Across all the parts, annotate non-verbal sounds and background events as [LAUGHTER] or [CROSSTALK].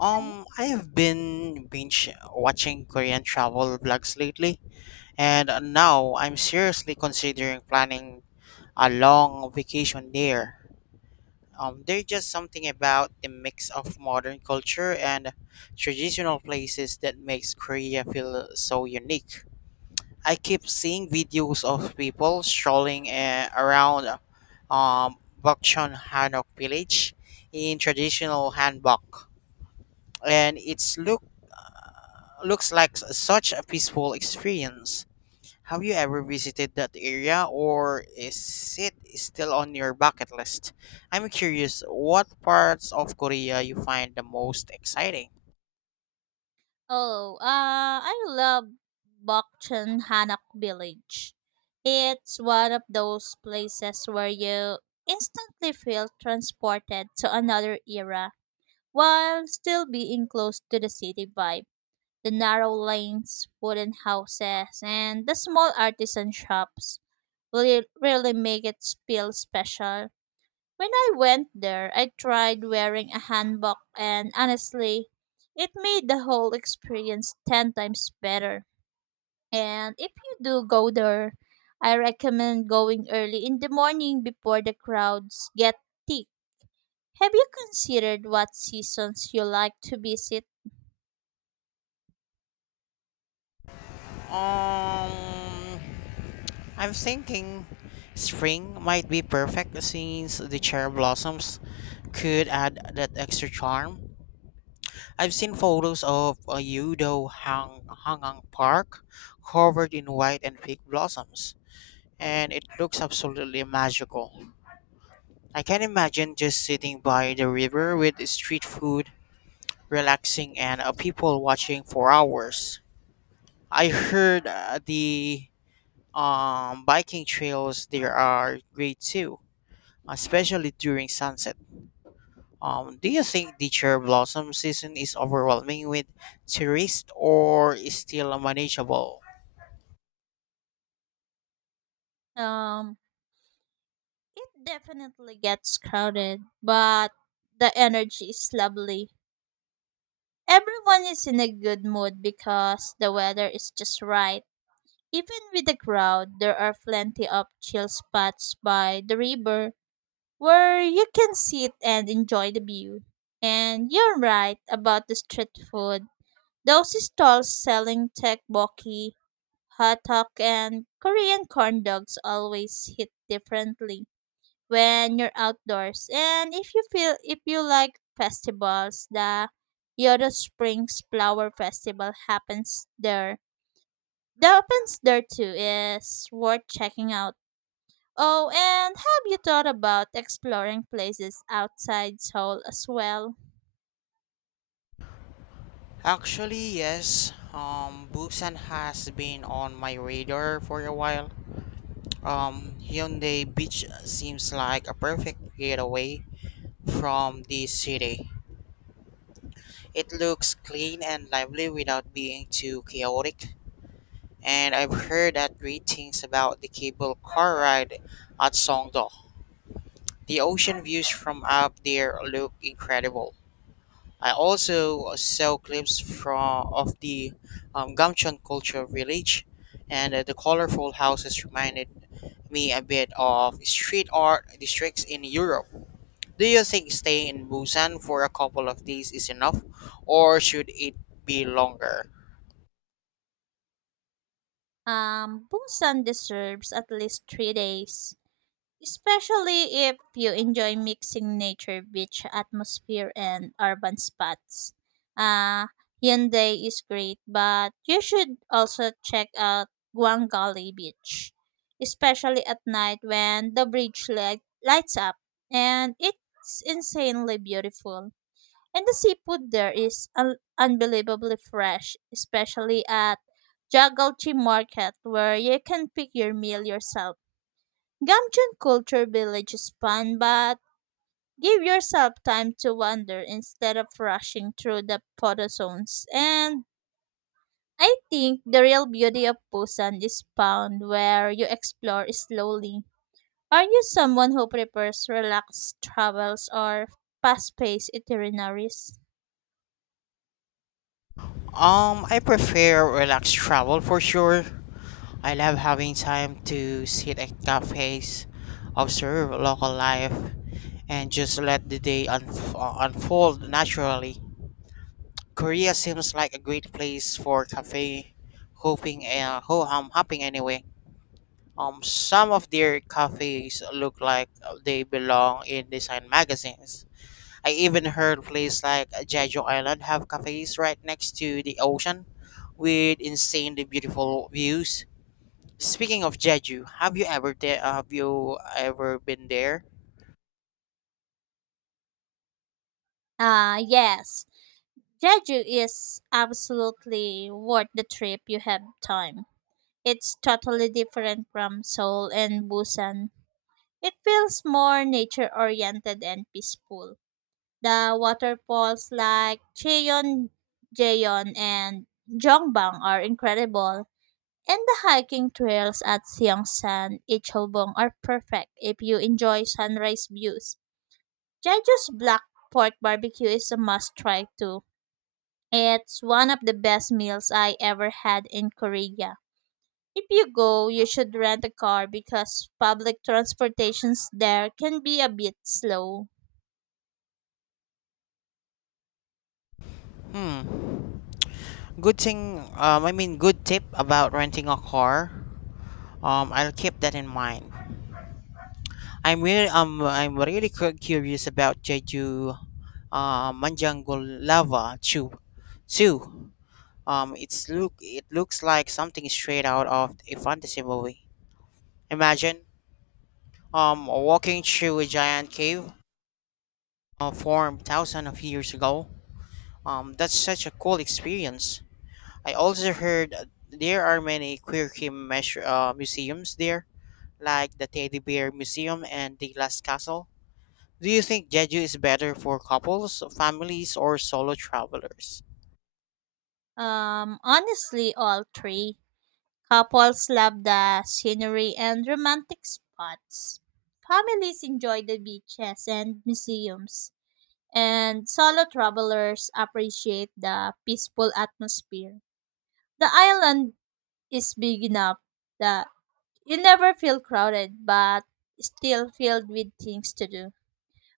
I've been binge watching Korean travel vlogs lately, and now I'm seriously considering planning a long vacation there. There's just something about the mix of modern culture and traditional places that makes Korea feel so unique. I keep seeing videos of people strolling around um, Bokchon Hanok village in traditional hanbok, and it's look looks like such a peaceful experience. Have you ever visited that area, or is it still on your bucket list? I'm curious what parts of Korea you find the most exciting. Oh, I love Bokchan Hanak Village. It's one of those places where you instantly feel transported to another era while still being close to the city vibe. The narrow lanes, wooden houses, and the small artisan shops will really make it feel special. When I went there, I tried wearing a hanbok, and honestly, it made the whole experience 10 times better. And if you do go there, I recommend going early in the morning before the crowds get thick. Have you considered what seasons you like to visit? Um I'm thinking spring might be perfect since the cherry blossoms could add that extra charm. I've seen photos of a Yudo Hang Hangang Park covered in white and pink blossoms, and it looks absolutely magical. I can imagine just sitting by the river with street food, relaxing, and people watching for hours. I heard the biking trails there are great too, especially during sunset. Do you think the cherry blossom season is overwhelming with tourists, or is still manageable? Um, it definitely gets crowded, but the energy is lovely. Everyone is in a good mood because the weather is just right. Even with the crowd, there are plenty of chill spots by the river where you can sit and enjoy the view. And you're right about the street food. Those stalls selling tteokbokki, hot dog, and Korean corn dogs always hit differently when you're outdoors. And if you like festivals, the Yodo Springs Flower Festival happens there the opens there too is worth checking out. Oh, and have you thought about exploring places outside Seoul as well? Actually, yes. Busan has been on my radar for a while. Hyundai Beach seems like a perfect getaway from the city. It looks clean and lively without being too chaotic. And I've heard that great things about the cable car ride at Songdo. The ocean views from up there look incredible. I also saw clips from of the Gamcheon culture village, and the colorful houses reminded me a bit of street art districts in Europe. Do you think staying in Busan for a couple of days is enough, or should it be longer? Busan deserves at least 3 days, especially if you enjoy mixing nature, beach atmosphere, and urban spots. Uh, Hyundai is great, but you should also check out Guangali Beach, especially at night when the lights up, and it's insanely beautiful. And the seafood there is unbelievably fresh, especially at Jagalchi Market, where you can pick your meal yourself. Gamchun culture village is fun, but give yourself time to wander instead of rushing through the photo zones. And I think the real beauty of Busan is found where you explore slowly. Are you someone who prefers relaxed travels or fast-paced itineraries? I prefer relaxed travel for sure. I love having time to sit at cafes, observe local life, and just let the day unfold naturally. Korea seems like a great place for cafe hoping ho hum hopping anyway. Some of their cafes look like they belong in design magazines. I even heard places like Jeju Island have cafes right next to the ocean with insanely beautiful views. Speaking of Jeju, have you ever been there? Ah, yes. Jeju is absolutely worth the trip you have time. It's totally different from Seoul and Busan. It feels more nature oriented and peaceful. The waterfalls like Cheon, Jeon, and Jongbang are incredible. And the hiking trails at Seongsan, Ichilbong are perfect if you enjoy sunrise views. Jeju's Black Pork Barbecue is a must try too. It's one of the best meals I ever had in Korea. If you go, you should rent a car because public transportations there can be a bit slow. Hmm. Good thing. Good tip about renting a car. I'll keep that in mind. I'm really I'm really curious about Jeju, Manjango Lava too. Um, it looks like something straight out of a fantasy movie. Imagine walking through a giant cave formed thousands of years ago. That's such a cool experience. I also heard there are many quirky museums there, like the Teddy Bear Museum and the Last Castle. Do you think Jeju is better for couples, families, or solo travelers? Honestly, all three. Couples love the scenery and romantic spots. Families enjoy the beaches and museums. And solo travelers appreciate the peaceful atmosphere. The island is big enough that you never feel crowded but still filled with things to do.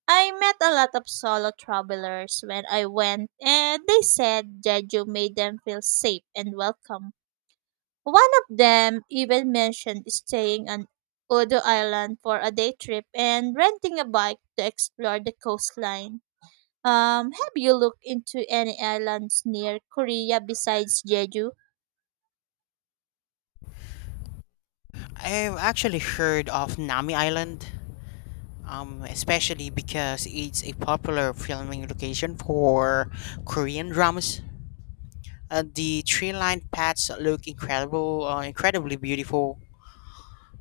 I met a lot of solo travelers when I went, and they said Jeju made them feel safe and welcome. One of them even mentioned staying on Odo Island for a day trip and renting a bike to explore the coastline. Have you looked into any islands near Korea besides Jeju? I've actually heard of Nami Island, especially because it's a popular filming location for Korean dramas. Uh, the tree-lined paths look incredibly beautiful,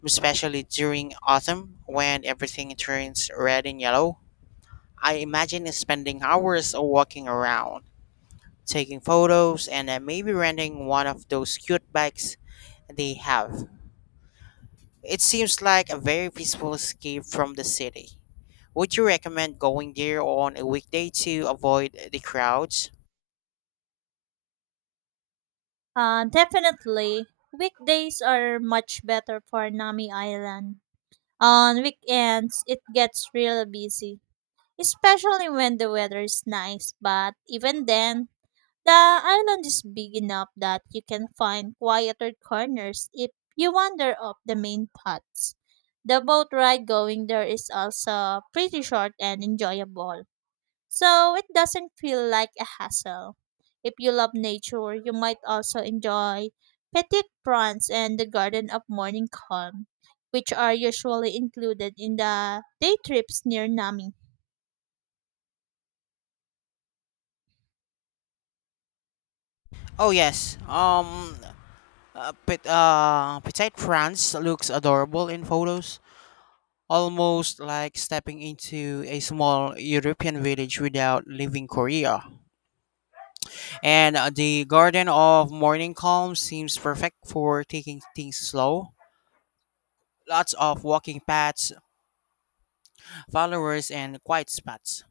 especially during autumn when everything turns red and yellow. I imagine spending hours walking around, taking photos, and maybe renting one of those cute bikes they have. It seems like a very peaceful escape from the city. Would you recommend going there on a weekday to avoid the crowds? Definitely. Weekdays are much better for Nami Island. On weekends, it gets really busy, especially when the weather is nice, but even then, the island is big enough that you can find quieter corners if you wander off the main paths. The boat ride going there is also pretty short and enjoyable, so it doesn't feel like a hassle. If you love nature, you might also enjoy petit prawns and the garden of morning calm, which are usually included in the day trips near Nami. Oh, yes. Petite France looks adorable in photos, almost like stepping into a small European village without leaving Korea. And the Garden of Morning Calm seems perfect for taking things slow. Lots of walking paths, followers, and quiet spots.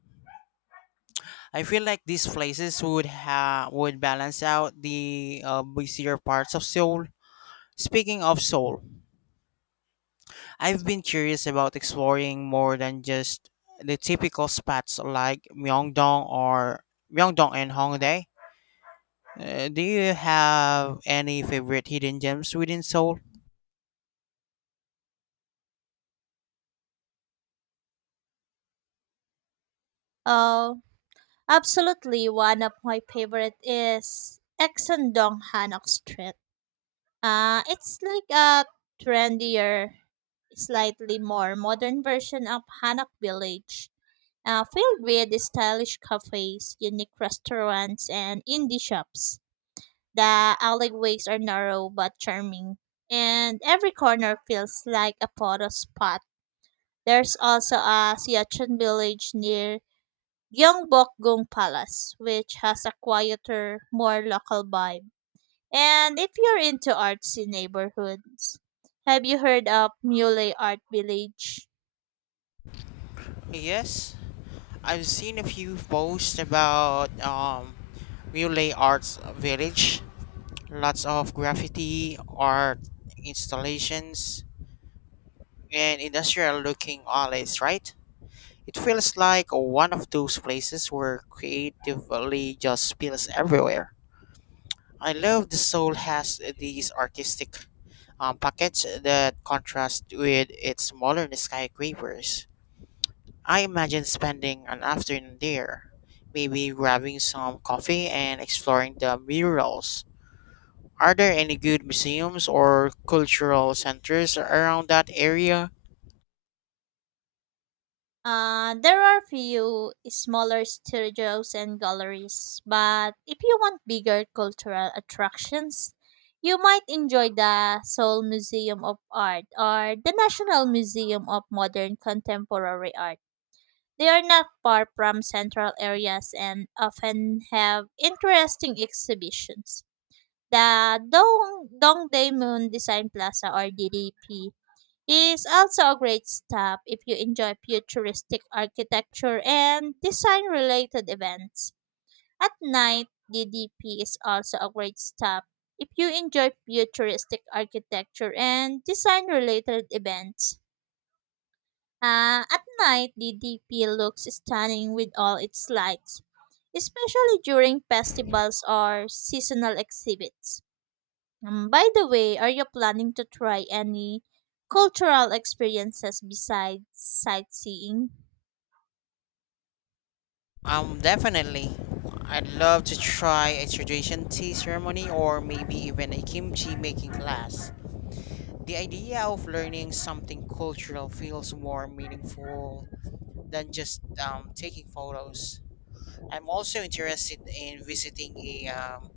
I feel like these places would would balance out the busier parts of Seoul. Speaking of Seoul, I've been curious about exploring more than just the typical spots like Myeongdong and Hongdae. Do you have any favorite hidden gems within Seoul? Oh, absolutely, one of my favorite is Exandong Hanok Street. It's like a trendier, slightly more modern version of Hanok Village, filled with stylish cafes, unique restaurants, and indie shops. The alleyways are narrow but charming, and every corner feels like a photo spot. There's also a Siachen village near Gyeongbokgung Palace, which has a quieter, more local vibe. And if you're into artsy neighborhoods, have you heard of Mule Art Village? Yes, I've seen a few posts about Mule Arts Village. Lots of graffiti art installations and industrial looking alleys, right? It feels like one of those places where creatively just spills everywhere. I love the soul has these artistic pockets that contrast with its modern skyscrapers. I imagine spending an afternoon there, maybe grabbing some coffee and exploring the murals. Are there any good museums or cultural centers around that area? There are few smaller studios and galleries, but if you want bigger cultural attractions, you might enjoy the Seoul Museum of Art or the National Museum of Modern Contemporary Art. They are not far from central areas and often have interesting exhibitions. The Dong Dongdae Moon Design Plaza, or DDP, is also a great stop if you enjoy futuristic architecture and design related events. At night, DDP is also a great stop if you enjoy futuristic architecture and design related events. At night, the DP looks stunning with all its lights, especially during festivals or seasonal exhibits. By the way, are you planning to try any cultural experiences besides sightseeing? Definitely. I'd love to try a tradition tea ceremony or maybe even a kimchi making class. The idea of learning something cultural feels more meaningful than just taking photos. I'm also interested in visiting a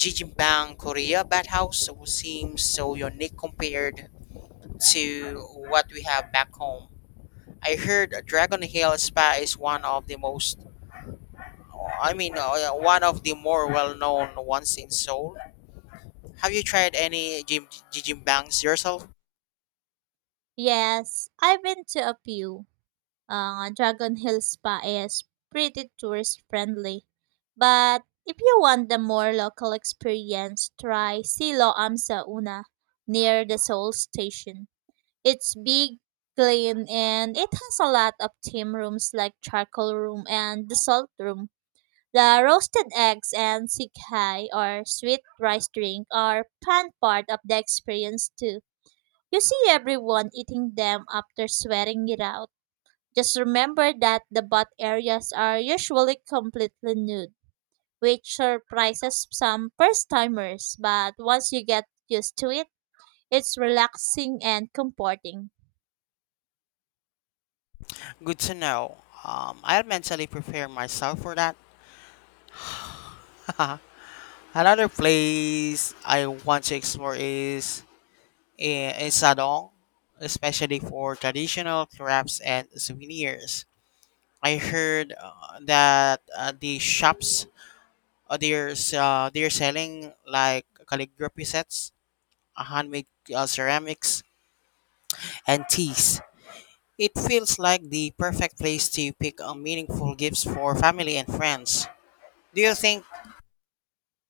Jijimbang Korea bathhouse, which seems so unique compared to what we have back home. I heard Dragon Hill Spa is one of the one of the more well-known ones in Seoul. Have you tried any gym bangs yourself? Yes, I've been to a few. Dragon Hill Spa is pretty tourist friendly. But if you want the more local experience, try Silo Am Sa Una near the Seoul station. It's big, clean, and it has a lot of theme rooms like charcoal room and the salt room. The roasted eggs and sikhai or sweet rice drink are fun part of the experience too. You see everyone eating them after sweating it out. Just remember that the butt areas are usually completely nude, which surprises some first timers, but once you get used to it, it's relaxing and comforting. Good to know. I'll mentally prepare myself for that. [LAUGHS] Another place I want to explore is in Sadong, especially for traditional crafts and souvenirs. I heard that the shops they're selling like calligraphy sets, handmade ceramics, and teas. It feels like the perfect place to pick up meaningful gifts for family and friends. Do you think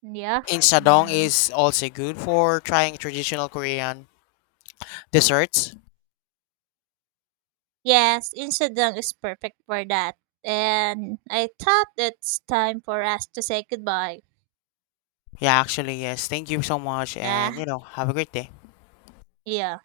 Yeah. Insadong Mm. is also good for trying traditional Korean desserts? Yes, Insadong is perfect for that. And I thought it's time for us to say goodbye. Yeah, actually, yes. Thank you so much, Yeah. and have a great day. Yeah.